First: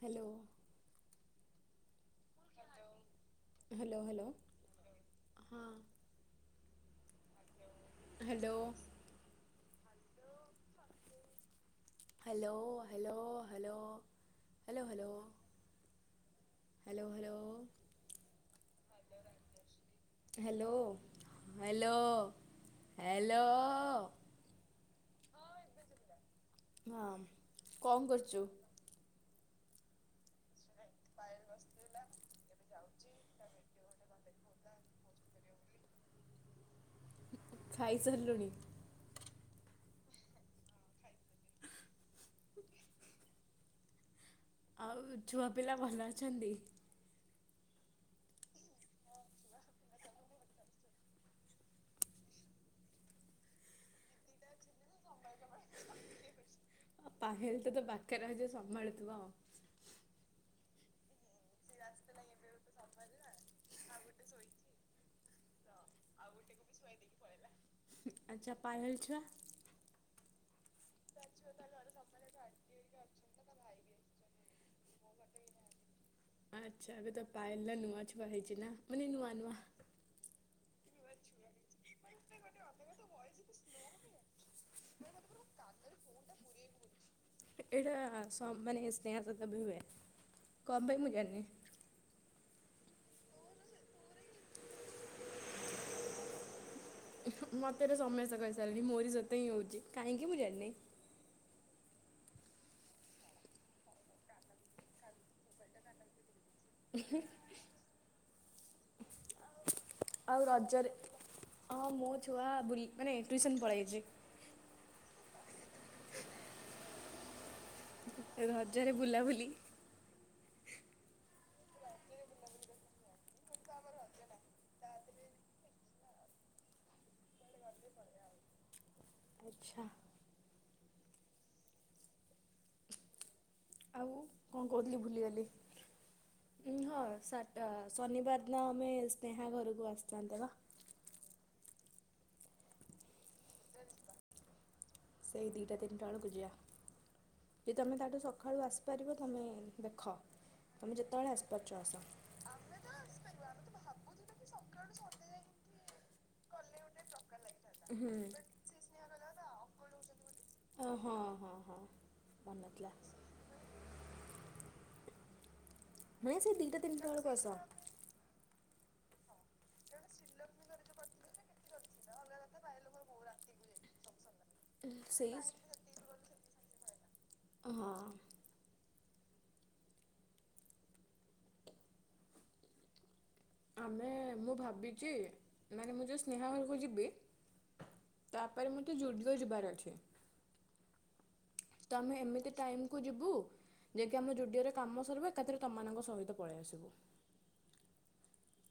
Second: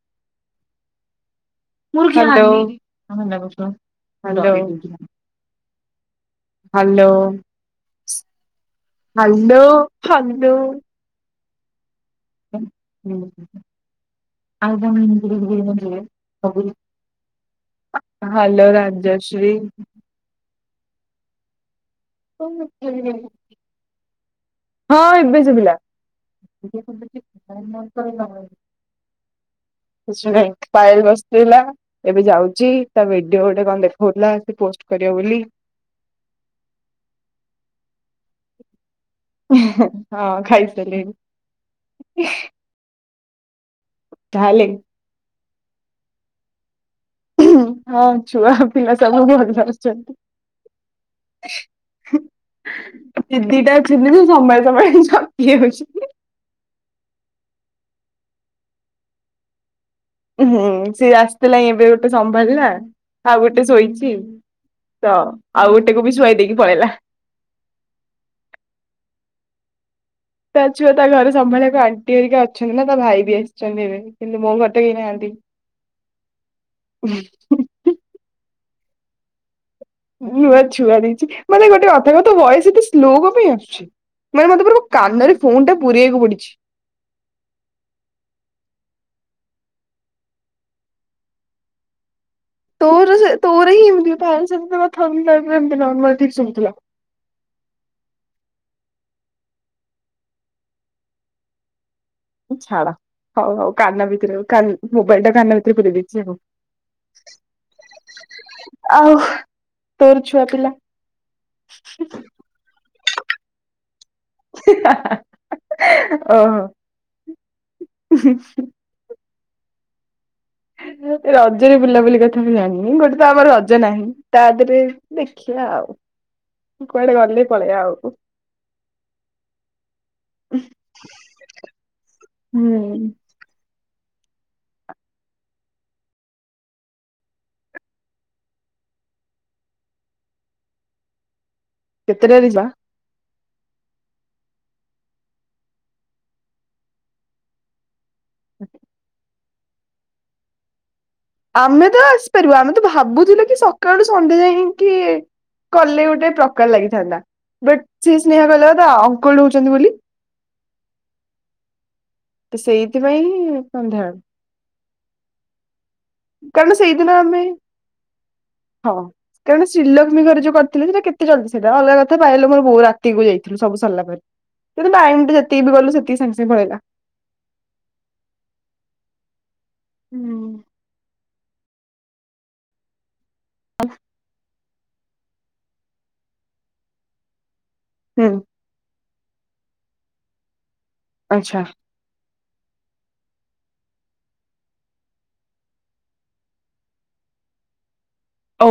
Hello. Hello hello hello hello. ଛଦୁ ଆ hello Rajashree [unintelligible] hello. Hello ହଁ ହ୍ୟାଲୋଓ ହଁ ଏବେ ଶୁବିଲା। ଏ କଣ କରୁଛୁ? କିଛି ନାଇ। ପାୟଲ ବସିଥିଲା। ଏବେ ଯାଉଛି ତା ଭିଡିଓ ଗୋଟେ କଣ ଦେଖଉଥିଲା। ସେ ପୋଷ୍ଟ କରିବ ବୋଲି। ଖାଇ ସାରିଲୁଣି? ହଁ ଖାଇସାରିଲିନି। ହ ତାହଲେ ଛୁଆ ପିଲା ଭଲ ଅଛନ୍ତି? ହଁ ଛୁଆ ପିଲା ସବୁ ଭଲ ଅଛନ୍ତି। ଦି ଦିଦିଟା ଅଛନ୍ତି ତ ସମାଳି ସମାଳି ଥାକିଯାଉଛି। ପାହେଲ ତ ପାଖରେ ଅଛି ସମ୍ଭାଳୁଥିବ। ହୁଁ ସେ ଥିଲା ଏବେ ଗୋଟେ ସମ୍ଭାଳିଲା ଆଉ ଗୋଟେ ଶୋଇଛି ତ ଆଉ ଗୋଟେକୁ ବି ଶୁଆଇ ଦେଇକି ପଳେଇଲା। ଆଚ୍ଛା ପାୟାଲ୍ ଛୁଆ। ତା ଛୁଆ ତା ଘରେ ସମ୍ଭାଳିକୁ ଆଣ୍ଟି ହେରିକି ଅଛନ୍ତି ନା ତା ଭାଇ ବି ଆସିଛନ୍ତି ଏବେ କିନ୍ତୁ ମୋ ଘର ତ କେହି ନାହାନ୍ତି। ଆଚ୍ଛା ଏବେ ତ ପାୟଲର ନୂଆ ଛୁଆ ହେଇଛି ନା ମାନେ ନୂଆଁ ନୂଆଁ ନୂଆ ଛୁଆ ଦେଇଛି ମାନେ ଗୋଟେ ତାଙ୍କ ତ ଭଏସ ଏତେ ସ୍ଲୋ କଣ ପାଇଁ ଆସୁଛି। ମେ ମତେ କାନରେ ଫୋନ୍ ଟା ପୁରେଇବାକୁ ପଡିଛି। ଏଇଟା ସ ମାନେ [unintelligible] କଣ ପାଇଁ ମୁଁ ଜାଣିନି। ତୋର ସେ ତୋର ହି [unintelligible] ଠିକ ଶୁଭୁଥିଲା। ମତେ ତ ସମସ୍ତେ କହିସାରିଲଣି ମୋରି ସତ୍ୟ ହିଁ ହଉଛି କାହିଁକି ମୁଁ ଜାଣିନି। ଛାଡ ହଉ ହଉ କାନ ଭିତରେ ମୋବାଇଲ ଟା କାନ ଭିତରେ ପୁରେଇଦେଇଛି ଆଉ। ହ ଆଉ ତୋର ଛୁଆ ଆଉ ରଜରେ ହଁ ମୋ ଛୁଆ ବୁଲି ମାନେ ଟିଉସନ ପଳେଇଛି। ଓହୋ। ରଜରେ ବୁଲାବୁଲି ରଜରେ ବୁଲାବୁଲି କଥା ବି ଜାଣିନି ଗୋଟେ ତ ଆମର ରଜ ନାହିଁ ତା ଦେହରେ ଦେଖିବା ଆଉ କୁଆଡେ ଗଲେ ପଳେଇବା ଆଉ। ଆଚ୍ଛା। ହୁଁ। ଆଉ କଣ କହୁଥିଲି ଭୁଲିଗଲି ହଁଟା ଶନିବାର ଦିନ ଆମେ ସ୍ନେହା ଘରକୁ ଆସିଥାନ୍ତେ ବା। କେତେଟାରେ ଯିବା? ସେଇ ଦିଇଟା ତିନିତଳୁ କୁ ଜିଆ ଯଦି ତମେ ତାଠୁ ସକାଳୁ ଆସିପାରିବ ତମେ ଦେଖ ତମେ ଯେ ଆମେ ତ ଆସିପାରିବା ଆମେ ତ ଭାବୁଥିଲୁ କି ସକାଳୁ ସନ୍ଧ୍ୟା ଯାଇକି କଲେ ଗୋଟେ ପ୍ରକାର ଲାଗିଥାନ୍ତା ବଟ୍ ସି ହୁଁ। ସ୍ନେହ କଲେ ତା ଅଙ୍କଲ ହଉଛନ୍ତି ବୋଲି ଅ ହଁ ହଁ ହଁ ମନେ ତ ନଥିଲା ସେଇଥିପାଇଁଁ ସନ୍ଧ୍ୟା ମାନ ସେ ଦିଇଟା ତିନିଟା ବେଳକୁ ଆମେ ଆସ। ହଁ। କାରଣ ଶ୍ରୀଲକ୍ଷ୍ମୀ ଘରେ ଯୋଉ କରିଥିଲେ ସେଇଟା କେତେ ଜଲଦି ସେଇଟା ଅଲଗା କଥା ବାଇଲୋକର ବୋ ରାତିକୁ ଯାଇଥିଲୁ ସବୁ ସରିଲା ପରେ କିନ୍ତୁ ସେଇ ବାଇନଟା ଯେତିକି ବି ଗଲୁ ସେତିକି ସାଙ୍ଗେ ସାଙ୍ଗେ ପଳେଇଲା। ହଁ। ହୁଁ। ଆମେ ମୁଁ ଭାବିଚି ମାନେ ମୁଁ ଯୋଉ ସ୍ନେହା ଘରକୁ ଯିବି। ହୁଁ ତାପରେ ମତେ ଯୁଡିଓ [unintelligible] ଯିବାର ଅଛି। ଆଚ୍ଛା ତମେ ଏମିତି ଟାଇମ୍ କୁ ଯିବୁ ଯାଇକି ଆମ ଯୁଡିଓରେ କାମ ସରିବ ଏକାଥରେ ତମମାନଙ୍କ ସହିତ ପଳେଇ ଆସିବୁ। ଓ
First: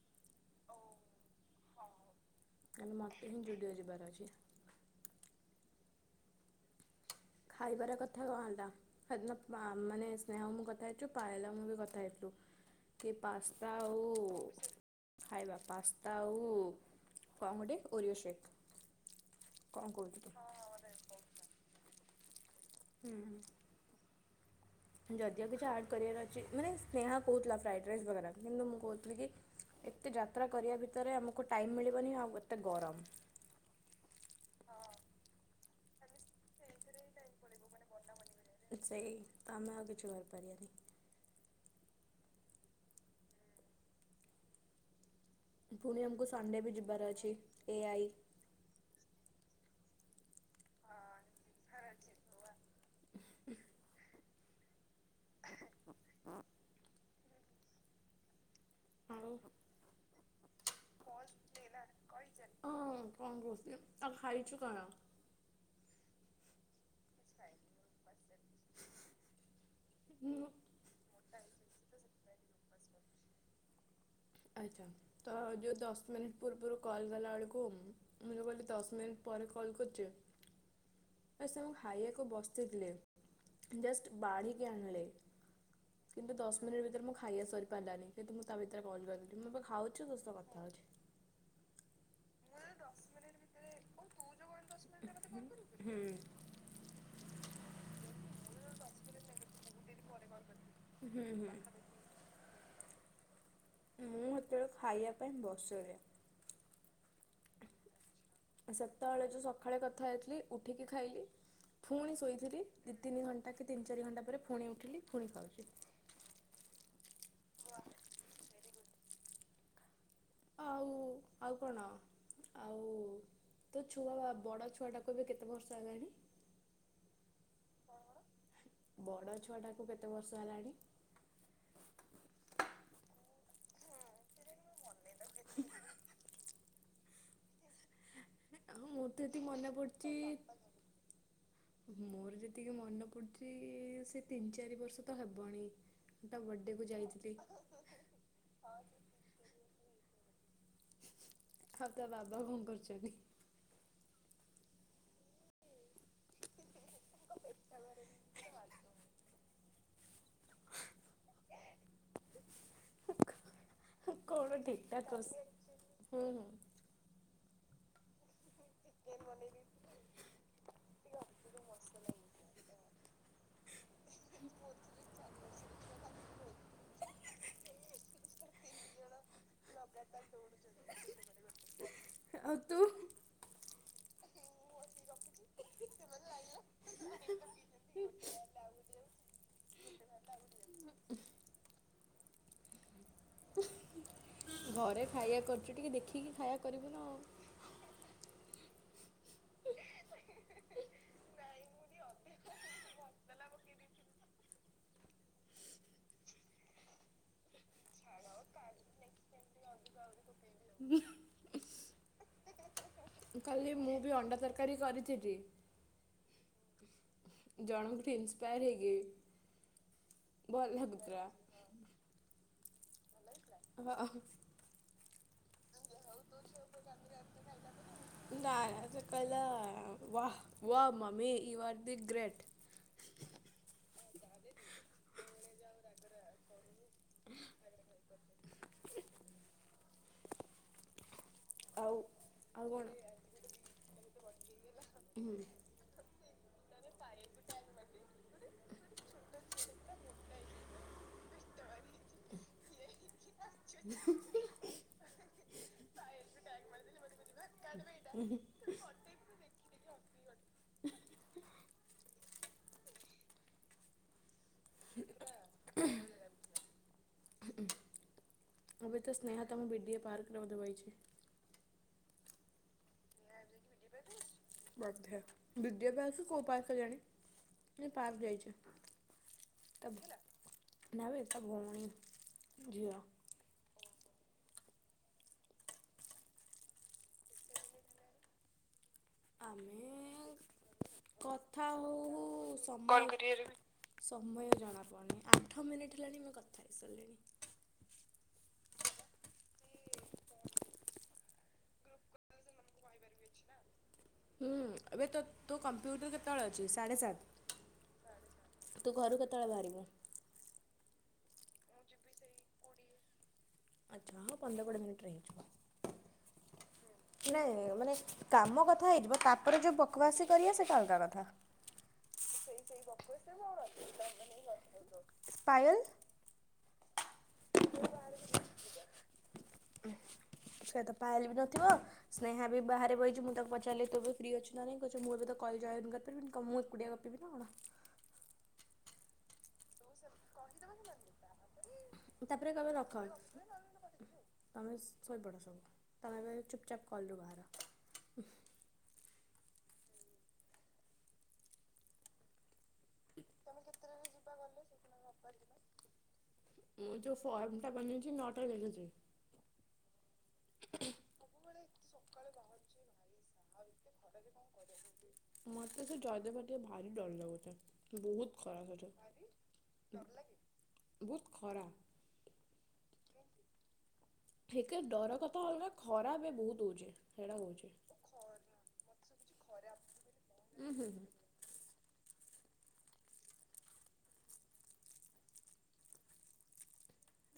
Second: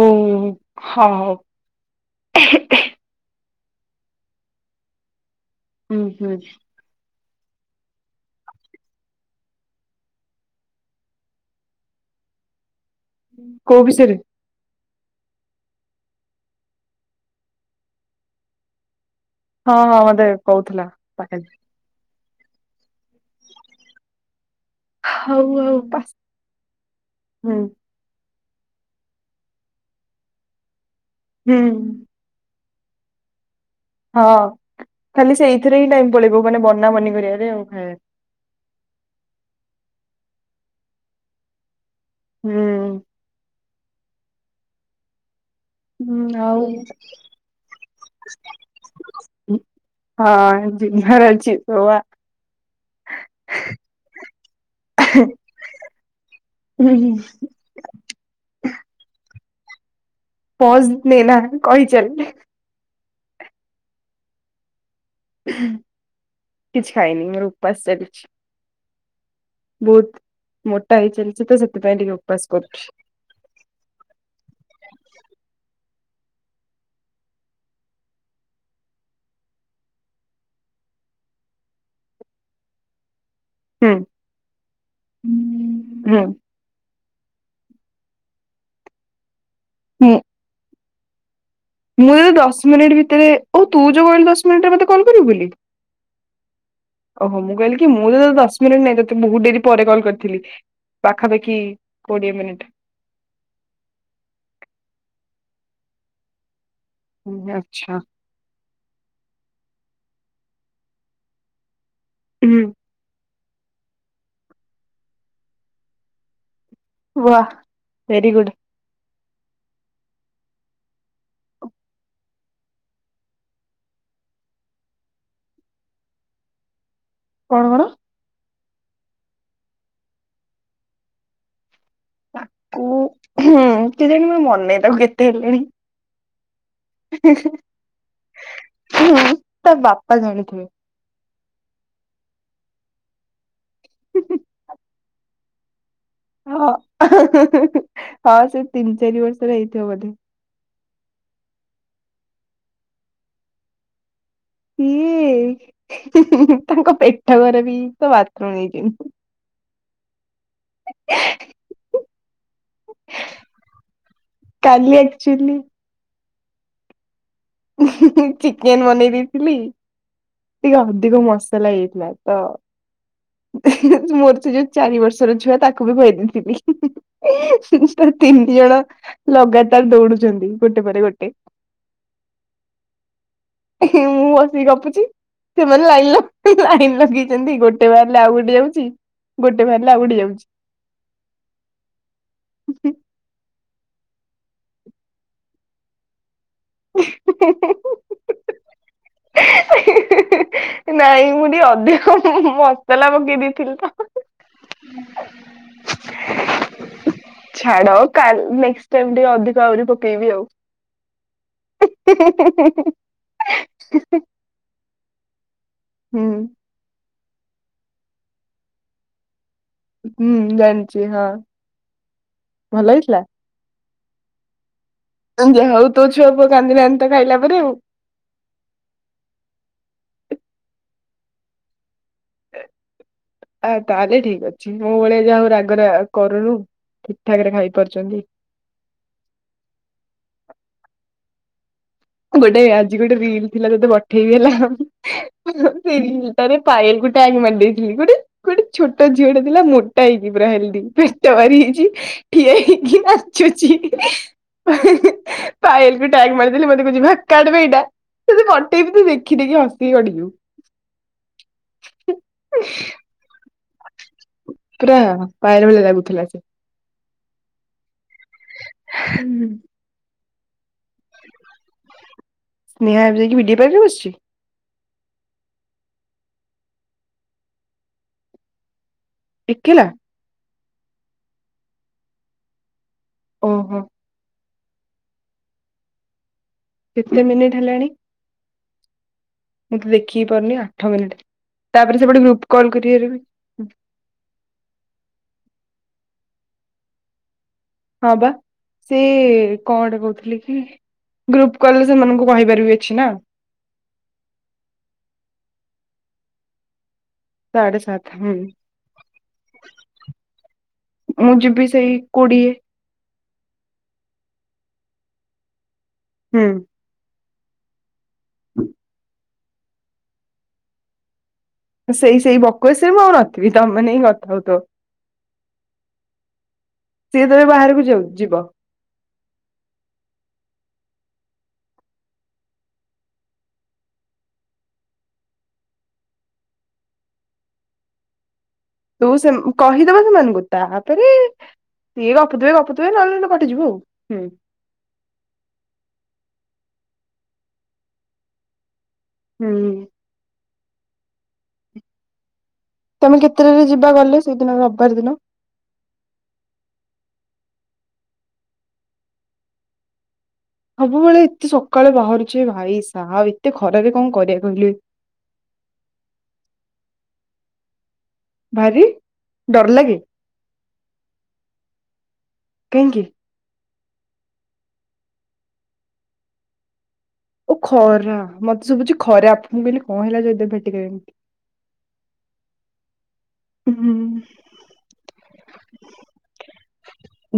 ହୋଉ। କାଲି ମତେ କିନ୍ତୁ ଯୁଡିଓ ଜିିବାର ଅଛି। ଉଁ ହୁଁ। ଖାଇବାର କଥା କଣ ହେଲା? ହେଦିନ ମା-ମାନେ ସ୍ନେହ ମୁଁ କଥା ହେଇଥିଲୁ ପାଏଲ ଆଉ ମୁଁ ବି କଥା ହେଇଥିଲୁ। କି ପାସ୍ତା କୋଉ ଆଉ ବିଷୟରେ ଖାଇବା ପାସ୍ତା ଆଉ କଣ ଗୋଟେ ଓରିଓ ଶେକ୍। ହଁ ହଁ ମତେ କୋହୁଥିଲା ପା [unintelligible] ହୁଁ। ଯଦିଓ ହଉ କିଛି ଆଉ। ଆଡ୍ କରିବାର ଅଛି ମାନେ ସ୍ନେହା ହୁଁ କୋହୁଥିଲା ଫ୍ରାଇଡ ରାଇସ୍ ବଗେରା। କିନ୍ତୁ ମୁଁ କୋହୁଥିଲି କି ଏତେ ଯାତ୍ରା କରିବା ଭି ତରେ ଆମକୁ ହୁଁ ଟାଇମ୍ ମିଳିବନି ଆଉ [unintelligible] ଗରମ ହଁ ଖାଲି ସେଇଥିରେ ହିଁ ଟାଇମ ପଳେଇବ ମାନେ ବନା ବନି କରିବାରେ ଆଉ ଖାଇବାରେ। ସେହି ତାମ ଆଗ ଜୋଉ- ହୁଁ। ପୁଣି ହୁଁ ଆମକୁ ଆଉ ସଣ୍ଡେ ବି ଯିବାର ଅଛି ଏଆଇ- ହୁଁ ହୋଏ। [unintelligible] [inaudible] ହୁଁ। ଆଉ ପଜ୍ ନେ ନା କହି ଚାଲ୍। ହଁ କଣ କୋହୁଚୁ ଆ ଖାଇଚୁ କଣ? କିଛି ଖାଇନି ମୋର ଉପାସ ଚାଲିଚି। ମୁଁ ବୋହୁତ ମୋଟା ହେଇ ଚାଲିଚି ତ ସେଥିପାଇଁ ଟିକେ ଉପାସ କରୁଚି। ଆଛା ତ ଯୋଉ ଦଶ ମାନେ ପୂର୍ବରୁ କଲ୍ ଗଲାବେଳକୁ ମୁଁ ଯୋଉ କହିଲି ଦଶ ମିନିଟ୍ ପରେ କଲ୍ କରୁଚି ଆ ସେ ମୁଁ ଖାଇବାକୁ ବସିଥିଲିରେ। ହୁଁ ଜଷ୍ଟ ବାଢିକି ଆଣିଲ ହୁଁ କିନ୍ତୁ ଦଶ ମିନିଟ ଭିତରେ ମୁଁ ଖାଇବା ସରି ପାରିଲାନି କିନ୍ତୁ ମୁଁ ତା ଭିତରେ କଲ୍ କଲି। ଏବେପା ଖାଉଚି ହୁଁ। ତୋ ସହ କଥା ହୋଉଚି। ମୁଁ ଯୋଉ ଦସ୍ ମିନିଟ ଭିତରେ ଓହୋ ତୁ ଯୋଉ କହିଲୁ ଦଶ ମିନିଟରେ ମତେ କଲ କରିବୁ ବୋଲି ହୁଁ ଓହୋ ମୁଁ କହିଲି କି ମୁଁ ତ ଦଶ ମିନିଟ ନାହିଁ ତତେ ବୋହୁତ ଡରି ପରେ କଲ କରିଥିଲି। ହୁଁ ହୁଁ ପାଖାପାଖି କୋଡିଏ ମିନିଟ୍। ମୁଁ ସେତେବେଳେ ଖାଇବା ପାଇଁ ବସରେ ଆଚ୍ଛା ସେତେବେଳେ ଯୋଉ ସକାଳେ କଥା ହେଇ ଉଠିକି ଖାଇଲି। ପୁଣି ଶୋଇଥିଲି ଦିଇ ତିନି ଘ ବାକି ତିନି ଚାରି ଘଣ୍ଟା ପରେ ପୁଣି ଉଠିଲି ପୁଣି ଖାଉଚି। ବାଃ ଭେରି ଗୁଡ୍। ଆଉ ଆଉ କଣ ଆଉ ତୋ ଛୁଆ ବଡ଼ ଛୁଆଟାକୁ ଏବେ କେତେ ବର୍ଷ ହେଲାଣି? କଣ କଣ? ବଡ ଛୁଆଟାକୁ କେତେ ବର୍ଷ ହେଲାଣି? ହୁଁ କେଜାଣି ମୋର ମନେ ନାହିଁ ତାକୁ କେତେ ହେଲେଣି। [unintelligible] ଆଉ ମୋର ତ ହୁଁ ଏତିକି ମନେ ତା ପଡୁଛି ବାପା ଜାଣିଥିବେ। ମୋର ଯେତିକି ମନେ ପଡୁଚି ସେ ତିନି ଚାରି ବର୍ଷ ତ ହେବଣି। ତା ବର୍ଥଡେକୁ ଯାଇଥିଲି [unintelligible] ହଁ ସେ ତିନି ଚାରି ବର୍ଷର ହେଇ ଥିବ ବୋଧେ। ଆଉ ତା ବାବା କଣ କରୁଚନ୍ତି? ଏଇ [unintelligible] ତାଙ୍କ ପେଟ ଖରାପ ହେଇଯାଇଚି ତ ବାଥରୁମ୍ ଯାଇଚନ୍ତି। [unintelligible] କଣ ଠିକ କାଲି ଠାକ କସ ଆକ୍ଚୁଲି ହୁଁ ହୁଁ [inaudible] ଚିକେନ ବନେଇ ଦେଇେଇଥିଲି ଟିକେ ଅଧିକ ମସଲା ହେଇଥିଲା ତ ମୋର ସେ ଯୋଉ ଚାରି ବର୍ଷର ଛୁଆ ତାକୁ ବି କହିଦେଇଥିଲି ତିନି ଜଣ ଲଗାତାର ଦୌଡୁଛନ୍ତି ଗୋଟେ ପରେ ଗୋଟେ ଆଉ ତୁ? ମୁଁ ଗପୁଛି ସେମାନେ ଲାଇନ ଲାଇନ ଲଗେଇଛନ୍ତି। ଗୋଟେ ବାହାରିଲେ ଆଉ ଗୋଟେ ଯାଉଛି ଗୋଟେ ବାହାରିଲେ ଆଉ ଗୋଟେ ଯାଉଛି। ହଁ। ଘରେ ଖାଇବା କରୁଛୁ ଟିକେ ଦେଖିକି ଖାଇବା କରିବୁ ନା ଆଉ ନାଇଁ ମୁଁ ଟିକେ ଅଧିକ ମସଲା ପକେଇ ଦେଇଥିଲି ତ। ଛାଡ ନେକ୍ସଟ୍ ଟାଇମ ଆଉ ଟିକେ ଅଧିକ ଆହୁରି ପକେଇବି ଆଉ। ହ। କାଲି ମୁଁ ବି ଅଣ୍ଡା ତରକାରୀ କରିଥିଲି [unintelligible] ହୁଁ। ଜଣଙ୍କଠୁ ଇନ୍ସ୍ପାୟର ହେଇକି ହୁଁ ଭଲ ଜାଣିଛି ଲାଗୁଥିଲା ହଁ ଭଲ ହେଇଥିଲା। ଓହୋ। ଯ ହଉ ତୋ ଛୁଆ ପୁଅ କାନ୍ଦିଲଣି ତ ଖାଇଲା ପରେ ଆଉ wow mummy you are the great ଆଉ ତାହେଲେ ଠିକ ଅ ଛି ମୋ ଭଳିଆ ଯାହା ହଉ ରାଗରେ ଆଉ କରୁନୁ ଠିକଠାକ ରେ ଖାଇପାରୁଛନ୍ତି। ଆଉ ଗୋଟେ ଆଉ କଣ ଆଜି ଗୋଟେ ରିଲ ଥିଲା ତତେ ପ ଠେଇ ଦେଲା ଆଉ। [unintelligible] ଆରେ ପାୟଲ କୁ ଟ୍ୟାଗ ମାରଦେଇଥିଲି ଗୋଟେ ଗୋଟେ ଛୋଟ ଝିଅଟେ ଥିଲା ମୋଟା ହେଇକି ପୁରା ହେଲଦି ପେଟ ଭାରି ଯାଇଛି ଠିଆ ହେଇକି ନାଚୁଛି [unintelligible] ପାୟଲ କୁ ଟ୍ୟାଗ ମାରିଥିଲା ମ ଯିବା କାଟ ବେ ଏଇଟା ତତେ ପଠେଇବି ତୁ ଦେଖି ଦେଖି ହସିକି ଗଡି ହୁଁ। [unintelligible] [inaudible] ପୁରା ପାୟଲ ଭଳିଆ ଲାଗୁଥିଲା ସେ। ଉଁ ହୁଁ। ଏବେ ତ ସ୍ନେହା ତମ ବି ଡି ଏ ପାର୍କ। ରେ ବଧେ ବଇଚି। ସ୍ନେହା ଏବେ ଯାଇକି ବି ଡ଼ି ଏ ପାର୍କରେ ବସଛି। ବୋଧେ ବି ଡ଼ି ଏ ପାର୍କ କି କଉ ପାର୍କ କେଜାଣି କିନ୍ତୁ ପାର୍କ ଯାଇଛି। ଏକେଲା। ନବେ ତା ଭଉଣୀ ଝିଅ। ଓ ହୋ। କେତେ ମିନିଟ ହେଲାଣି? ମୁଁ ତ ଆମେ ଦେଖିକି ପାରୁନି ଆଠ ମିନିଟ୍ କଥା ତାପରେ ହଉ ସେପଟେ ଗ୍ରୁପ କଲ୍ କରିବାରେ ବି ହଉ ସମୟ ଜଣା ପଡୁନି ଆଠ ମିନିଟ। ଉଠିଲାଣି ଆମେ କଥା ହେଇ ଶାରିଲେଣି। ହଁ ବା ସେ କଣଟେ କହୁଥିଲେ କି ଗ୍ରୁପ କଲେ ସେମାନଙ୍କୁ କହିବାରିବିଅଛି ନା। ହୁଁ ଏବେ ତୋ କମ୍ପ୍ୟୁଟର କେତେବେଳେ ଅଛି ସାଢେ଼ ସାତ? ସାଢେ଼ ସାତ ହୁଁ। ତୁ ଘରୁ କେତେବେଳେ ବାହାରିବୁ? ମୁଁ ଯିବି ସେଇ କୋଡିଏ। ଆଚ୍ଛା ହ ପନ୍ଦର କୋଡ଼ିଏ ମିନଟ ରେ ହେଇଯିବ। ହୁଁ। ନଁ ମାନେ କାମ କଥା ହେଇଯିବ ତା ତାରେ ଯୋଉ ବକବାସି କର ସୋଲଗକା କଥା ସେଇ ସେଇ ବକସରେ ମୁଁ ଆଉ ନଥିବି ତମେ ନେଇ କଥା ହଉଥ ପାୟଲ ସିଏ ତବେ ବାହାରକୁ ଯ ଯିବ। ସେ ତ ପାଇଲେ ବି ନଥିବ। ସ୍ନେହା ବି ବାହାରେ ବହିଛି ମୁଁ ତାକୁ ପଚାରିଲି ତୁ ବି ଫ୍ରି ଅଛି ନାହିଁ କଛ ମୁଁ ଏବେ ତ କଲଜନ କରିପାରିବିନି ମୁଁ ଏକୁଡିଆ କପିବି ନା କଣ? ତୁ ସେ କହି ସେମାନଙ୍କୁ ତା ତାପରେ ସଏ ତାପରେ ଗପଥିବେ କହିବେ ଗପଥିବେ ରଖ ନ ନଲେ ପଟିଯିବୁ ଆଉ ହୁଁ। ତମେ ଚ କଲବା। ହୁଁ। ତମେ କେତେଟାରେ ଯିବା ଗଲେ ସେଇଦିନ ରବିବାର ଦିନ। ପଟା ବନ୍ଧଛି ନଅଟା ବଖଛି। ସବୁବେଳେ ଏତେ ସକାଳେ ବାହାରୁଛେ ଭାଇ ସାହା ଏତେ ଖରାରେ କଣ କରିବା କହିଲି। ମୋତେ ସେ ଜୟଦେବ ଭାଟିକା ଭାରି ଡର ଲଗୁଛ। ବହୁତ ଖରା ବହୁତ ଡର ଲାଗେ ଖରା। କାହିଁକି ଏକେ ଡର କଥା ହେଲ ନା ଖରା ଏ ବହୁତ ହଉଛି। ସେଇଟା ଓ କହୁଛି। ଖରା ମତେ ଶୁଭୁଛି ଖରା ଆପଣଙ୍କୁ ବୋଲି କଣ ହେଲା ଯଦ ଉଁ ଭେଟିକ ହୁଁ ହୁଁ ଏମିତି ହୁଁ।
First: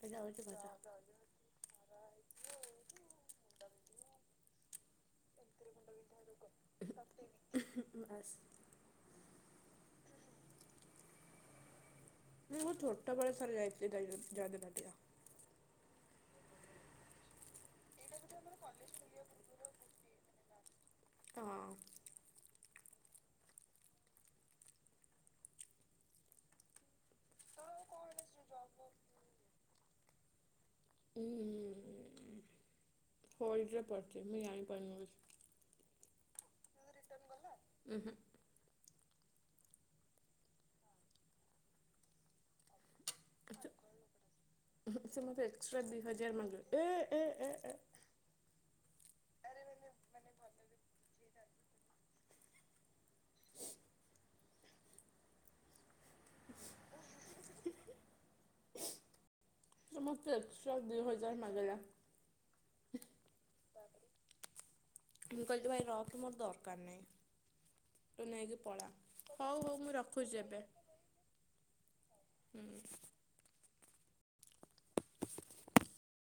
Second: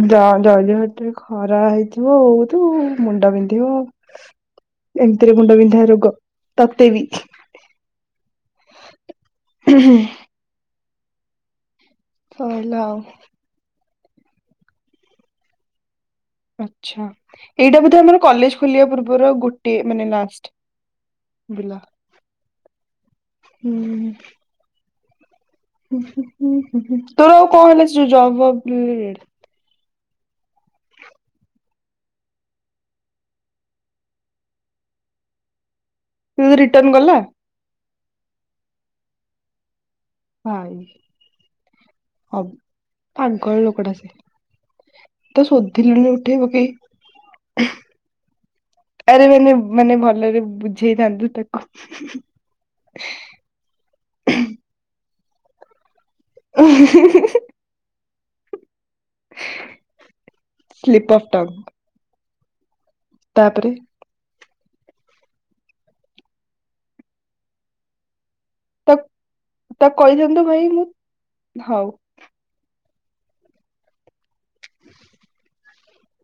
ଏଇଟା ଯ ହଉଛି କଥା। ଜହଟେ ଖରା ହେଇଥିବ ହଉ ତୁ ମୁଣ୍ଡ ବିନ୍ଧିବ। ଏମିତିରେ ମୁଣ୍ଡ ବିିନ୍ଧା ର- କ ତୋତେ ବି ବାସ୍ ହୁଁ ହୁଁ। ମୁଁ ସଇଲା ଆଉ ଛୋଟବେେଳେ ଥରେ ଯାଇଥିଲି। [unintelligible] ଆଛା। ଏଇଟା ବୋଧେ ଆମର କଲେଜ ଖୋଲିବା ପୂର୍ବରୁ ଆଉ ଗୋଟେ ମାନେ ଲାଷ୍ଟ ଥିଲା। ହୁଁ। ହୁ ହୁଁ ହୁଁ ହୁଁ ହୁଁ। ତୋର ଆଉ କଣ ହେଲା ସେ ଜବଫବ୍ ରିଲେଟେଡ୍। [unintelligible] ତ ରିଟର୍ଣ ଗଲା। ଉଁ ହୁଁ [unintelligible] ପାଗଳ ଲୋକଟା ସେ ସେ ମୋତେ ତ ଏକ୍ସଟ୍ରା ଦି ଶୋଧିଲୁନି ହଜାର ଉଠେଇ ମାଗିଲେ ପକେଇ ଏ ଏ ଏ ଏ ଆରେ ମାନେ ମାନେ ଭଲରେ ବୁଝେଇଥାନ୍ତୁ ତା। [unintelligible] [unintelligible] ସେ ମତେ [unintelligible] ଦୁଇ ସ୍ଲିପ ଅଫ୍ ହଜାର ଟଙ୍ଗ ମାଗଲା। [unintelligible] [inaudible] ମୁଁ କହିଲି ତୁ ଭାଇ ରଖେ ମୋର ଦରକାର ନାହିଁ। ତୁ ନେଇକି ପଳା ତା ହଉ ହଉ ମୁଁ ତାକୁ ରଖୁଛି କହିଥାନ୍ତୁ ଏବେ ଭାଇ ମୁଁ ହଉ ହୁଁ।